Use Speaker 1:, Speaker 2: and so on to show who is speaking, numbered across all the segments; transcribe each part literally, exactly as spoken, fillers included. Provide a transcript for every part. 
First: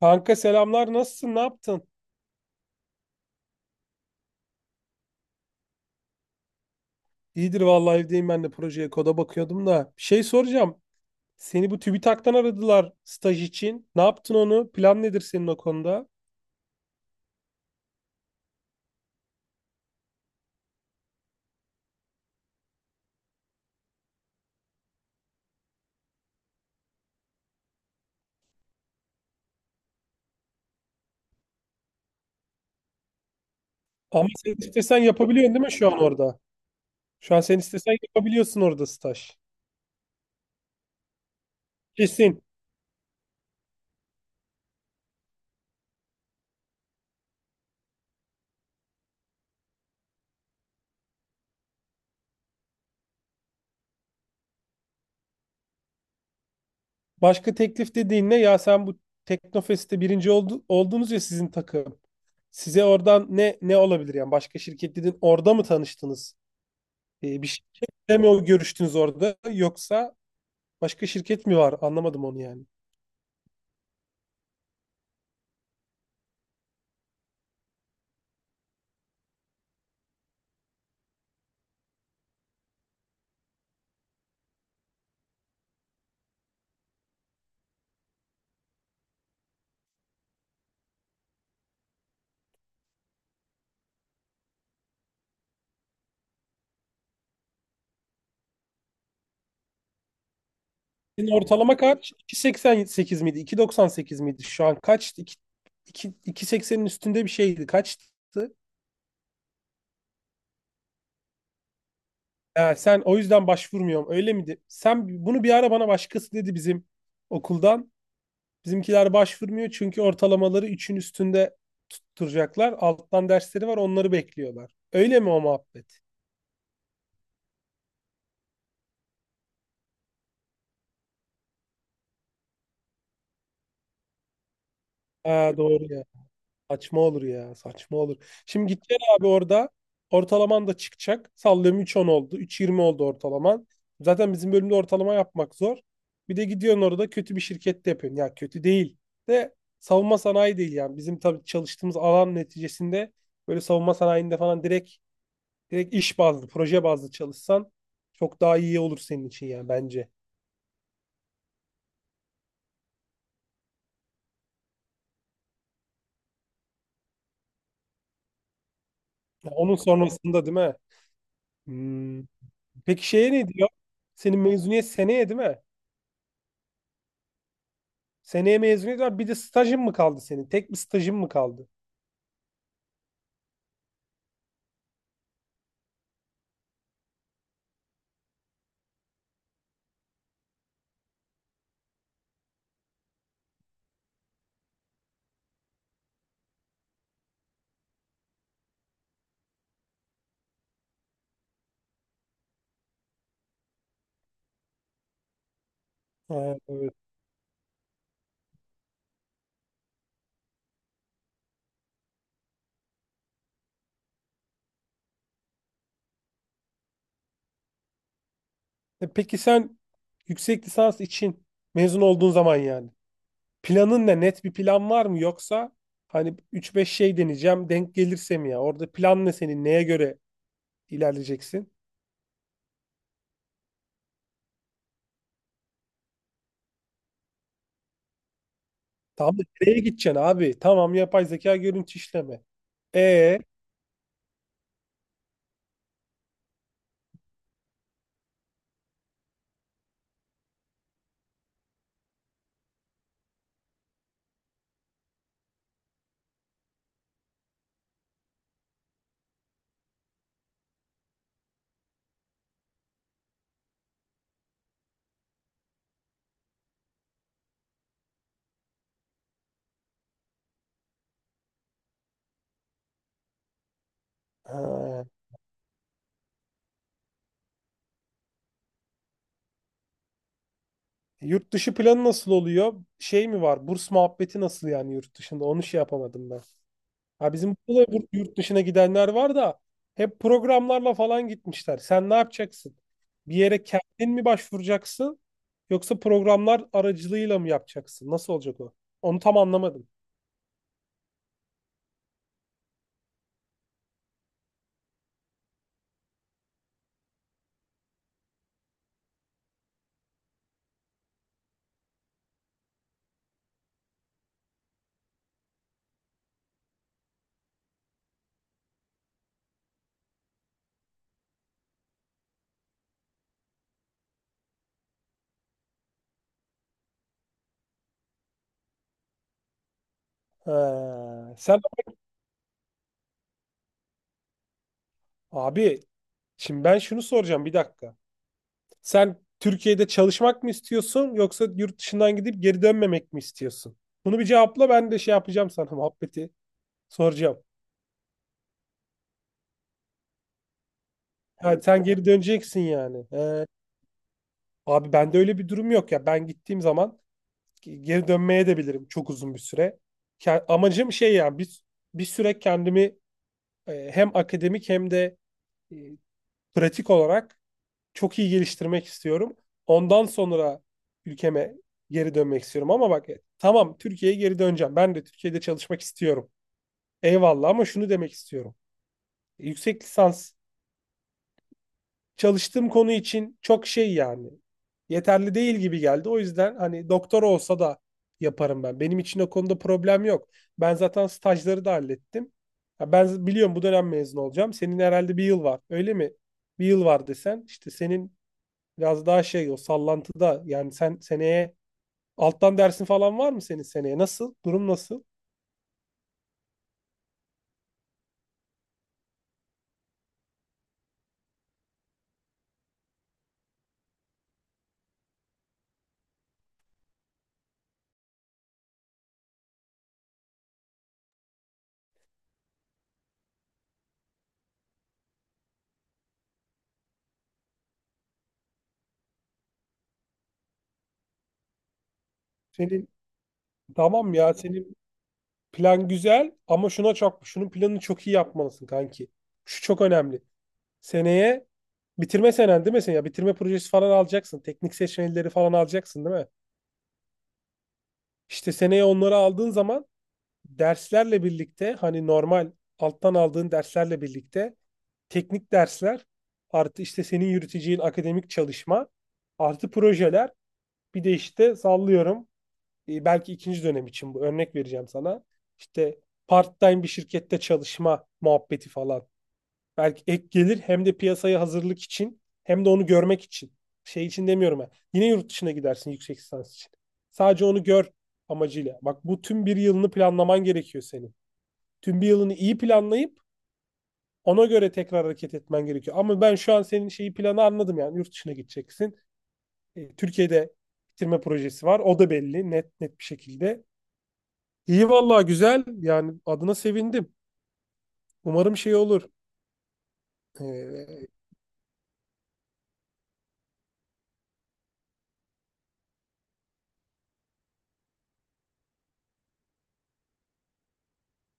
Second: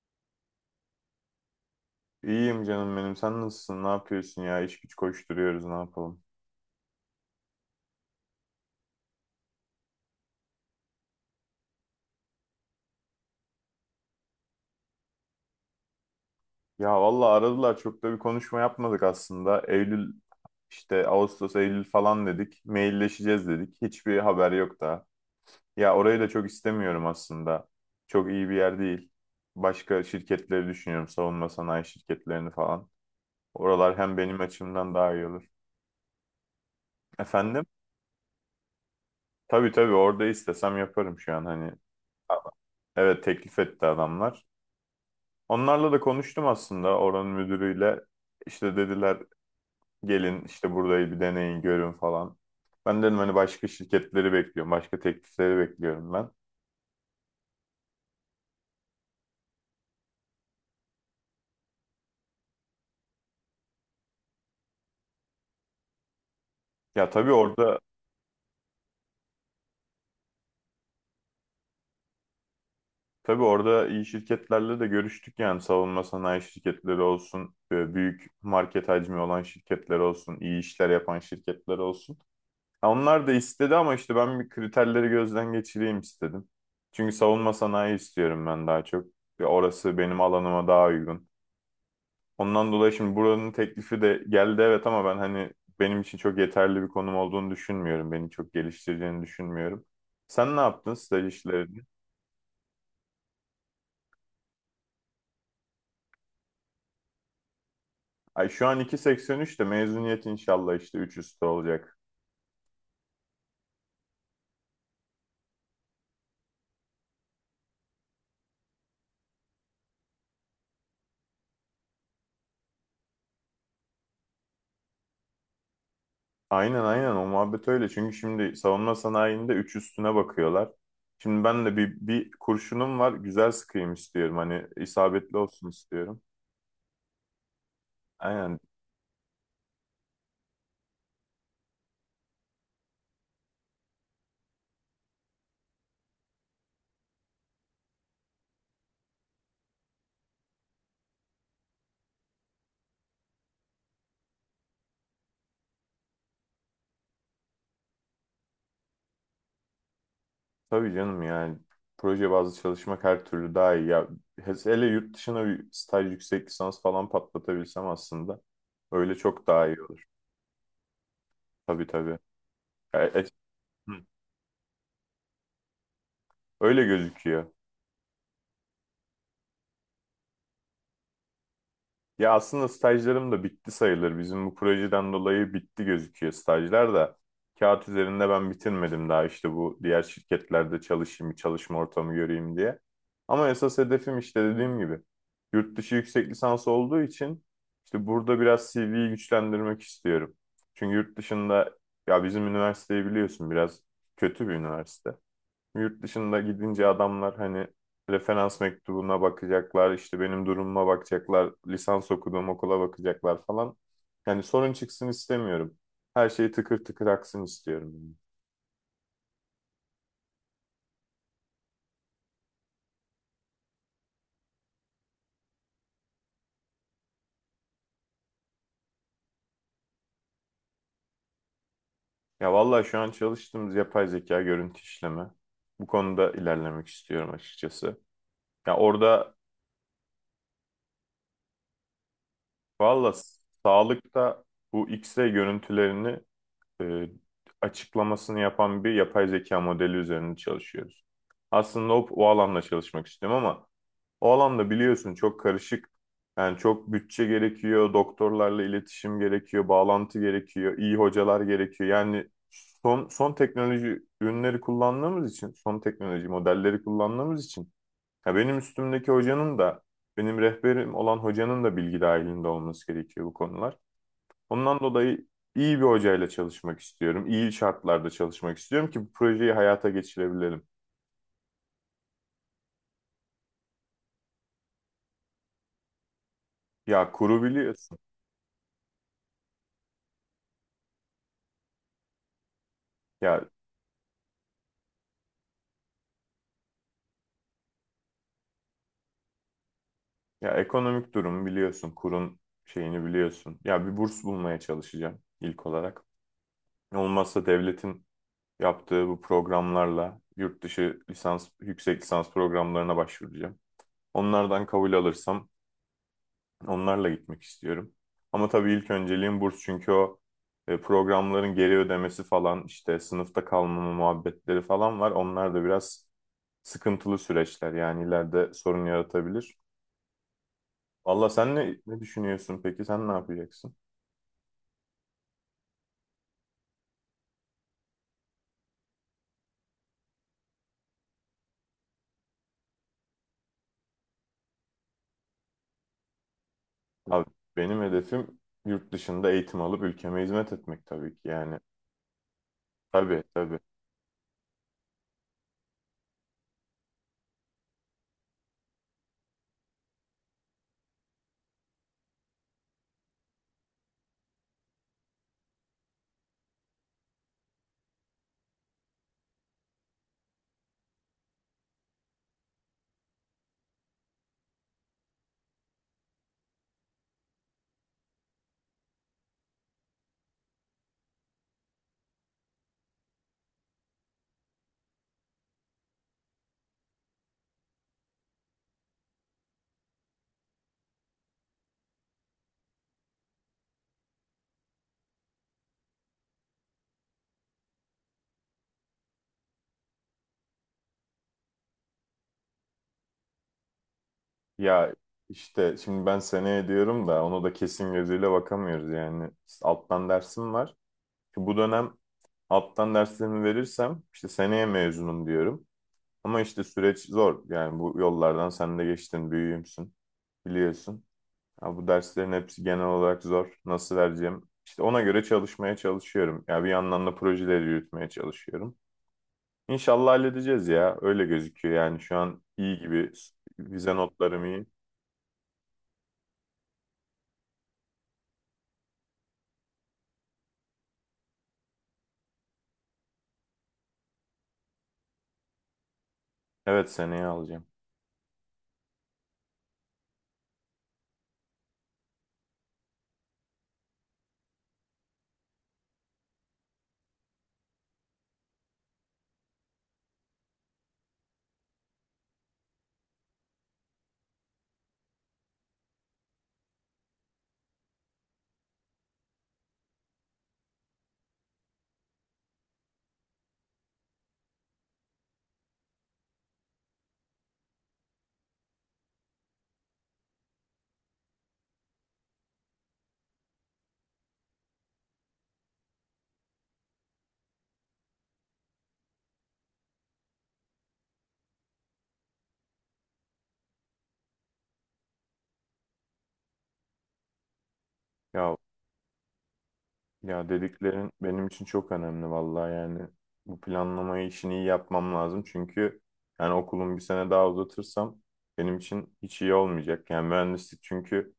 Speaker 1: Kanka selamlar, nasılsın, ne yaptın?
Speaker 2: İyiyim canım benim. Sen nasılsın? Ne yapıyorsun ya? İş güç koşturuyoruz. Ne yapalım?
Speaker 1: İyidir vallahi, evdeyim ben de, projeye koda bakıyordum da. Bir şey soracağım. Seni bu TÜBİTAK'tan aradılar staj için. Ne yaptın onu? Plan nedir senin o konuda?
Speaker 2: Ya valla aradılar. Çok da bir konuşma yapmadık aslında. Eylül işte Ağustos, Eylül falan dedik. Mailleşeceğiz dedik. Hiçbir haber yok daha. Ya orayı da çok istemiyorum aslında. Çok iyi bir yer değil. Başka şirketleri düşünüyorum. Savunma sanayi şirketlerini falan. Oralar hem
Speaker 1: Ama
Speaker 2: benim
Speaker 1: sen
Speaker 2: açımdan
Speaker 1: istesen
Speaker 2: daha iyi olur.
Speaker 1: yapabiliyorsun değil mi şu an orada? Şu an sen
Speaker 2: Efendim?
Speaker 1: istesen yapabiliyorsun orada staj.
Speaker 2: Tabii tabii, orada istesem yaparım şu an hani.
Speaker 1: Kesin.
Speaker 2: Evet, teklif etti adamlar. Onlarla da konuştum aslında, oranın müdürüyle. İşte dediler gelin işte burayı bir deneyin görün falan. Ben dedim hani başka şirketleri bekliyorum. Başka teklifleri bekliyorum ben.
Speaker 1: Başka teklif dediğin ne? Ya sen bu Teknofest'te birinci oldu, oldunuz ya sizin takım. Size oradan ne ne olabilir yani? Başka şirket dedin, orada mı tanıştınız?
Speaker 2: Ya tabii
Speaker 1: Ee, bir
Speaker 2: orada
Speaker 1: şirketle mi o görüştünüz orada? Yoksa başka şirket mi var? Anlamadım onu yani.
Speaker 2: tabii orada iyi şirketlerle de görüştük, yani savunma sanayi şirketleri olsun, e, büyük market hacmi olan şirketler olsun, iyi işler yapan şirketler olsun. Ya onlar da istedi ama işte ben bir kriterleri gözden geçireyim istedim. Çünkü savunma sanayi istiyorum ben daha çok. Ve orası benim alanıma daha uygun. Ondan dolayı şimdi buranın teklifi de geldi, evet, ama ben hani benim için çok yeterli bir konum olduğunu düşünmüyorum. Beni çok geliştireceğini düşünmüyorum. Sen ne yaptın staj
Speaker 1: Senin ortalama
Speaker 2: işlerini?
Speaker 1: kaç? İki virgül seksen sekiz miydi? İki virgül doksan sekiz miydi? Şu an kaç? 2, 2, iki nokta sekseninin üstünde bir şeydi. Kaçtı?
Speaker 2: Ay şu an iki virgül seksen üç de mezuniyet inşallah işte üç üstü olacak.
Speaker 1: Ha, sen o yüzden başvurmuyorum. Öyle miydi? Sen bunu bir ara bana, başkası dedi bizim okuldan. Bizimkiler başvurmuyor çünkü ortalamaları üçün üstünde tutturacaklar. Alttan dersleri var, onları bekliyorlar. Öyle mi o muhabbet?
Speaker 2: Aynen, aynen, o muhabbet öyle. Çünkü şimdi savunma sanayinde üç üstüne bakıyorlar. Şimdi ben de bir, bir kurşunum var, güzel sıkayım istiyorum. Hani isabetli
Speaker 1: Ha,
Speaker 2: olsun
Speaker 1: doğru.
Speaker 2: istiyorum.
Speaker 1: Saçma olur ya. Saçma olur.
Speaker 2: Aynen.
Speaker 1: Şimdi gideceksin abi orada. Ortalaman da çıkacak. Sallıyorum üç on oldu, üç yirmi oldu ortalaman. Zaten bizim bölümde ortalama yapmak zor. Bir de gidiyorsun orada kötü bir şirkette yapıyorsun. Ya kötü değil de savunma sanayi değil yani. Bizim tabii çalıştığımız alan neticesinde böyle savunma sanayinde falan direkt direkt iş bazlı, proje bazlı çalışsan çok daha iyi olur senin için yani, bence.
Speaker 2: Tabii canım, yani proje bazlı çalışmak her türlü daha iyi. Ya, hele yurt dışına bir staj, yüksek lisans falan patlatabilsem aslında, öyle çok
Speaker 1: Ya
Speaker 2: daha
Speaker 1: onun
Speaker 2: iyi olur.
Speaker 1: sonrasında değil mi?
Speaker 2: Tabii tabii.
Speaker 1: Hmm.
Speaker 2: Ya,
Speaker 1: Peki
Speaker 2: e-
Speaker 1: şeye ne diyor?
Speaker 2: Hı.
Speaker 1: Senin mezuniyet seneye değil mi?
Speaker 2: Öyle gözüküyor.
Speaker 1: Seneye mezuniyet var. Bir de stajın mı kaldı senin? Tek bir stajın mı kaldı?
Speaker 2: Ya aslında stajlarım da bitti sayılır. Bizim bu projeden dolayı bitti gözüküyor stajlar da. Kağıt üzerinde ben bitirmedim daha, işte bu diğer şirketlerde çalışayım, çalışma ortamı göreyim diye. Ama esas hedefim işte, dediğim gibi, yurt dışı yüksek lisans olduğu için işte burada biraz C V'yi güçlendirmek istiyorum. Çünkü yurt dışında, ya bizim üniversiteyi biliyorsun, biraz kötü bir üniversite. Yurt dışında
Speaker 1: Ha,
Speaker 2: gidince
Speaker 1: evet.
Speaker 2: adamlar hani referans mektubuna bakacaklar, işte benim durumuma bakacaklar, lisans okuduğum okula bakacaklar falan. Yani sorun çıksın istemiyorum. Her şey tıkır tıkır aksın istiyorum, yani.
Speaker 1: E peki sen yüksek lisans için mezun olduğun zaman, yani planın ne? Net bir plan var mı? Yoksa hani üç beş şey deneyeceğim, denk gelirse mi ya? Orada plan ne senin? Neye göre ilerleyeceksin?
Speaker 2: Ya vallahi şu an çalıştığımız yapay zeka görüntü işleme. Bu konuda ilerlemek istiyorum açıkçası. Ya orada
Speaker 1: Tamam da nereye gideceksin abi? Tamam, yapay zeka görüntü işleme.
Speaker 2: valla
Speaker 1: E
Speaker 2: sağlıkta bu X-ray görüntülerini, e, açıklamasını yapan bir yapay zeka modeli üzerinde çalışıyoruz. Aslında o, o alanda çalışmak istiyorum ama o alanda biliyorsun çok karışık. Yani çok bütçe gerekiyor, doktorlarla iletişim gerekiyor, bağlantı gerekiyor, iyi hocalar gerekiyor. Yani son son teknoloji ürünleri kullandığımız için, son teknoloji modelleri kullandığımız için, ya benim üstümdeki hocanın da, benim rehberim olan hocanın da bilgi dahilinde olması gerekiyor bu konular. Ondan
Speaker 1: ha,
Speaker 2: dolayı iyi bir hocayla çalışmak istiyorum. İyi şartlarda çalışmak istiyorum ki bu projeyi hayata geçirebilelim.
Speaker 1: Yurt dışı planı nasıl oluyor? Şey mi var? Burs muhabbeti nasıl yani yurt dışında? Onu şey yapamadım ben.
Speaker 2: Ya
Speaker 1: Ha,
Speaker 2: kuru
Speaker 1: bizim burada da
Speaker 2: biliyorsun.
Speaker 1: yurt yurt dışına gidenler var da, hep programlarla falan gitmişler. Sen ne yapacaksın? Bir
Speaker 2: Ya
Speaker 1: yere kendin mi başvuracaksın yoksa programlar aracılığıyla mı yapacaksın? Nasıl olacak o? Onu tam anlamadım.
Speaker 2: ya ekonomik durum biliyorsun. Kurun şeyini biliyorsun. Ya bir burs bulmaya çalışacağım ilk olarak. Olmazsa devletin yaptığı bu programlarla yurt dışı lisans, yüksek lisans programlarına başvuracağım. Onlardan kabul alırsam onlarla gitmek istiyorum. Ama tabii ilk önceliğim burs, çünkü o e, programların geri ödemesi falan, işte sınıfta kalmama muhabbetleri falan var. Onlar da biraz sıkıntılı süreçler, yani ileride sorun yaratabilir. Valla
Speaker 1: Ha,
Speaker 2: sen
Speaker 1: sen
Speaker 2: ne, ne düşünüyorsun peki? Sen ne yapacaksın?
Speaker 1: abi, şimdi ben şunu soracağım bir dakika. Sen Türkiye'de çalışmak mı istiyorsun yoksa yurt dışından gidip geri dönmemek mi istiyorsun? Bunu bir cevapla, ben de şey yapacağım sana muhabbeti
Speaker 2: Abi
Speaker 1: soracağım.
Speaker 2: benim hedefim yurt dışında eğitim alıp ülkeme hizmet etmek, tabii ki yani.
Speaker 1: Ha, sen geri döneceksin yani.
Speaker 2: Tabii
Speaker 1: He.
Speaker 2: tabii.
Speaker 1: Abi bende öyle bir durum yok ya. Ben gittiğim zaman ge- geri dönmeye de bilirim çok uzun bir süre. Ke- Amacım şey yani, bir, bir süre kendimi e, hem akademik hem de e, pratik olarak çok iyi geliştirmek istiyorum. Ondan sonra ülkeme geri dönmek istiyorum. Ama bak, e, tamam, Türkiye'ye geri döneceğim. Ben de Türkiye'de çalışmak istiyorum. Eyvallah, ama şunu demek istiyorum. Yüksek lisans çalıştığım konu için çok şey yani, yeterli değil gibi geldi. O yüzden hani doktora olsa da yaparım ben. Benim için o konuda problem yok. Ben zaten stajları da hallettim. Ya ben biliyorum, bu dönem mezun olacağım. Senin herhalde bir yıl var. Öyle mi? Bir yıl var desen, İşte senin biraz daha şey, o sallantıda yani. Sen seneye alttan dersin falan var mı senin seneye? Nasıl? Durum
Speaker 2: Ya
Speaker 1: nasıl?
Speaker 2: işte şimdi ben seneye diyorum da onu da kesin gözüyle bakamıyoruz yani. Alttan dersim var. Bu dönem alttan derslerimi verirsem işte seneye mezunum diyorum. Ama işte süreç zor. Yani bu yollardan sen de geçtin, büyüğümsün, biliyorsun. Ya bu derslerin hepsi genel olarak zor. Nasıl vereceğim? İşte ona göre çalışmaya çalışıyorum. Ya bir yandan da projeleri yürütmeye çalışıyorum. İnşallah halledeceğiz ya. Öyle gözüküyor, yani şu an iyi
Speaker 1: Senin
Speaker 2: gibi. Vize
Speaker 1: tamam ya,
Speaker 2: notlarım iyi.
Speaker 1: senin plan güzel ama şuna çok, şunun planını çok iyi yapmalısın kanki. Şu çok önemli. Seneye bitirme senen değil mi sen? Ya bitirme projesi falan alacaksın. Teknik seçmelileri falan alacaksın değil mi?
Speaker 2: Evet, seneye alacağım.
Speaker 1: İşte seneye onları aldığın zaman derslerle birlikte, hani normal alttan aldığın derslerle birlikte teknik dersler, artı işte senin yürüteceğin akademik çalışma, artı projeler, bir de işte sallıyorum e, belki ikinci dönem için, bu örnek vereceğim sana. İşte part-time bir şirkette çalışma muhabbeti falan. Belki ek gelir, hem de piyasaya hazırlık için, hem de onu görmek için. Şey için demiyorum ben. Yine yurt dışına gidersin yüksek lisans için. Sadece onu gör amacıyla. Bak, bu tüm bir yılını planlaman gerekiyor senin. Tüm bir yılını iyi planlayıp ona göre tekrar hareket etmen gerekiyor. Ama ben şu an senin şeyi, planı anladım yani, yurt dışına gideceksin. E, Türkiye'de bitirme projesi var. O da belli, net net bir şekilde. İyi vallahi, güzel. Yani adına sevindim. Umarım
Speaker 2: Ya
Speaker 1: şey olur.
Speaker 2: Ya
Speaker 1: E,
Speaker 2: dediklerin benim için çok önemli, vallahi yani bu planlamayı, işini iyi yapmam lazım, çünkü yani okulum bir sene daha uzatırsam benim için hiç iyi olmayacak. Yani mühendislik, çünkü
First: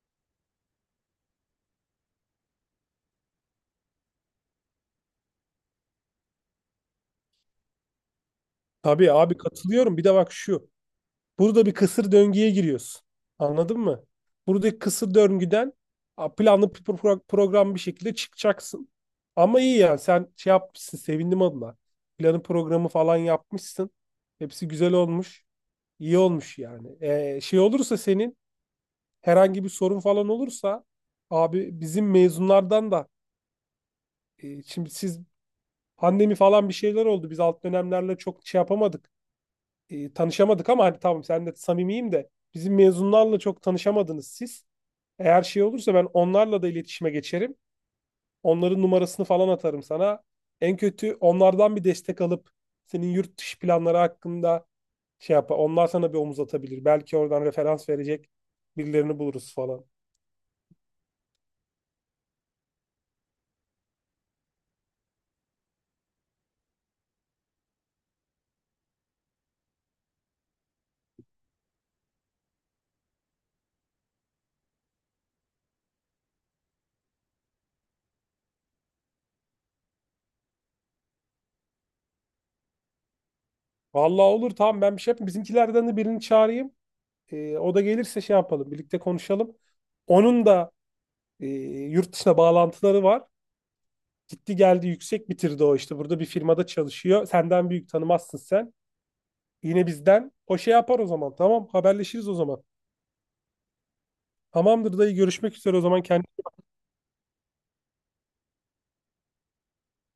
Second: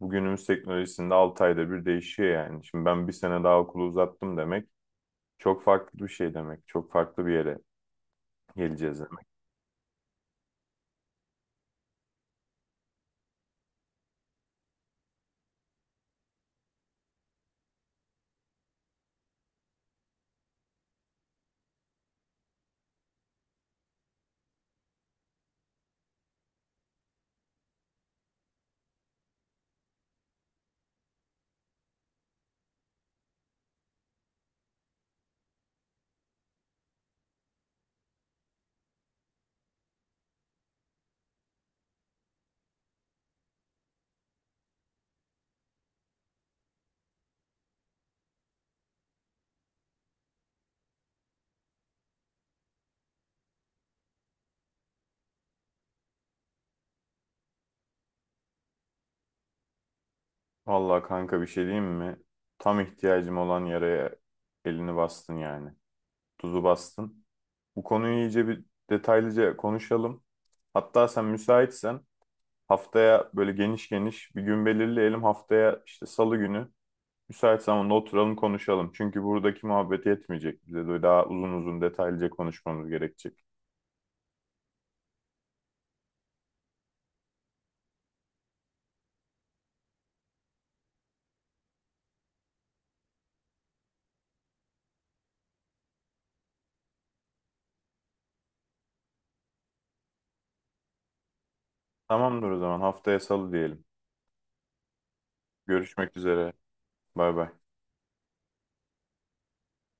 Speaker 2: bugünümüz teknolojisinde altı ayda bir değişiyor yani. Şimdi ben bir sene daha okulu uzattım demek çok farklı bir şey demek. Çok farklı bir yere geleceğiz
Speaker 1: tabii
Speaker 2: demek.
Speaker 1: abi, katılıyorum. Bir de bak şu. Burada bir kısır döngüye giriyorsun. Anladın mı? Buradaki kısır döngüden a, planlı bir pro- program bir şekilde çıkacaksın. Ama iyi yani, sen şey yapmışsın, sevindim adına. Planı programı falan yapmışsın. Hepsi güzel olmuş. İyi olmuş yani. Ee, şey olursa senin herhangi bir sorun falan olursa, abi bizim mezunlardan da e, şimdi siz, pandemi falan bir şeyler oldu. Biz alt dönemlerle çok şey yapamadık. E, tanışamadık ama hani tamam, sen de samimiyim de, bizim mezunlarla çok tanışamadınız siz. Eğer şey olursa ben onlarla da iletişime geçerim. Onların numarasını falan atarım sana. En kötü onlardan bir destek alıp senin yurt dışı planları hakkında şey yapar. Onlar sana bir omuz atabilir. Belki oradan referans verecek birilerini buluruz falan.
Speaker 2: Vallahi kanka, bir şey diyeyim mi? Tam ihtiyacım olan yere elini bastın yani. Tuzu bastın. Bu konuyu iyice bir detaylıca konuşalım. Hatta sen müsaitsen haftaya böyle geniş geniş bir gün belirleyelim. Haftaya işte salı günü müsait zamanda oturalım konuşalım. Çünkü buradaki muhabbet yetmeyecek. Bize de daha uzun uzun detaylıca konuşmamız gerekecek.
Speaker 1: Vallahi olur, tamam, ben bir şey yapayım. Bizimkilerden de birini çağırayım. E, o da gelirse şey yapalım, birlikte konuşalım. Onun da e, yurt dışına bağlantıları var. Gitti geldi, yüksek bitirdi o işte. Burada bir firmada çalışıyor. Senden büyük, tanımazsın sen. Yine bizden. O şey yapar o zaman. Tamam, haberleşiriz o
Speaker 2: Tamamdır o
Speaker 1: zaman.
Speaker 2: zaman, haftaya salı diyelim.
Speaker 1: Tamamdır dayı, görüşmek üzere o zaman.
Speaker 2: Görüşmek
Speaker 1: Kendine
Speaker 2: üzere. Bay bay.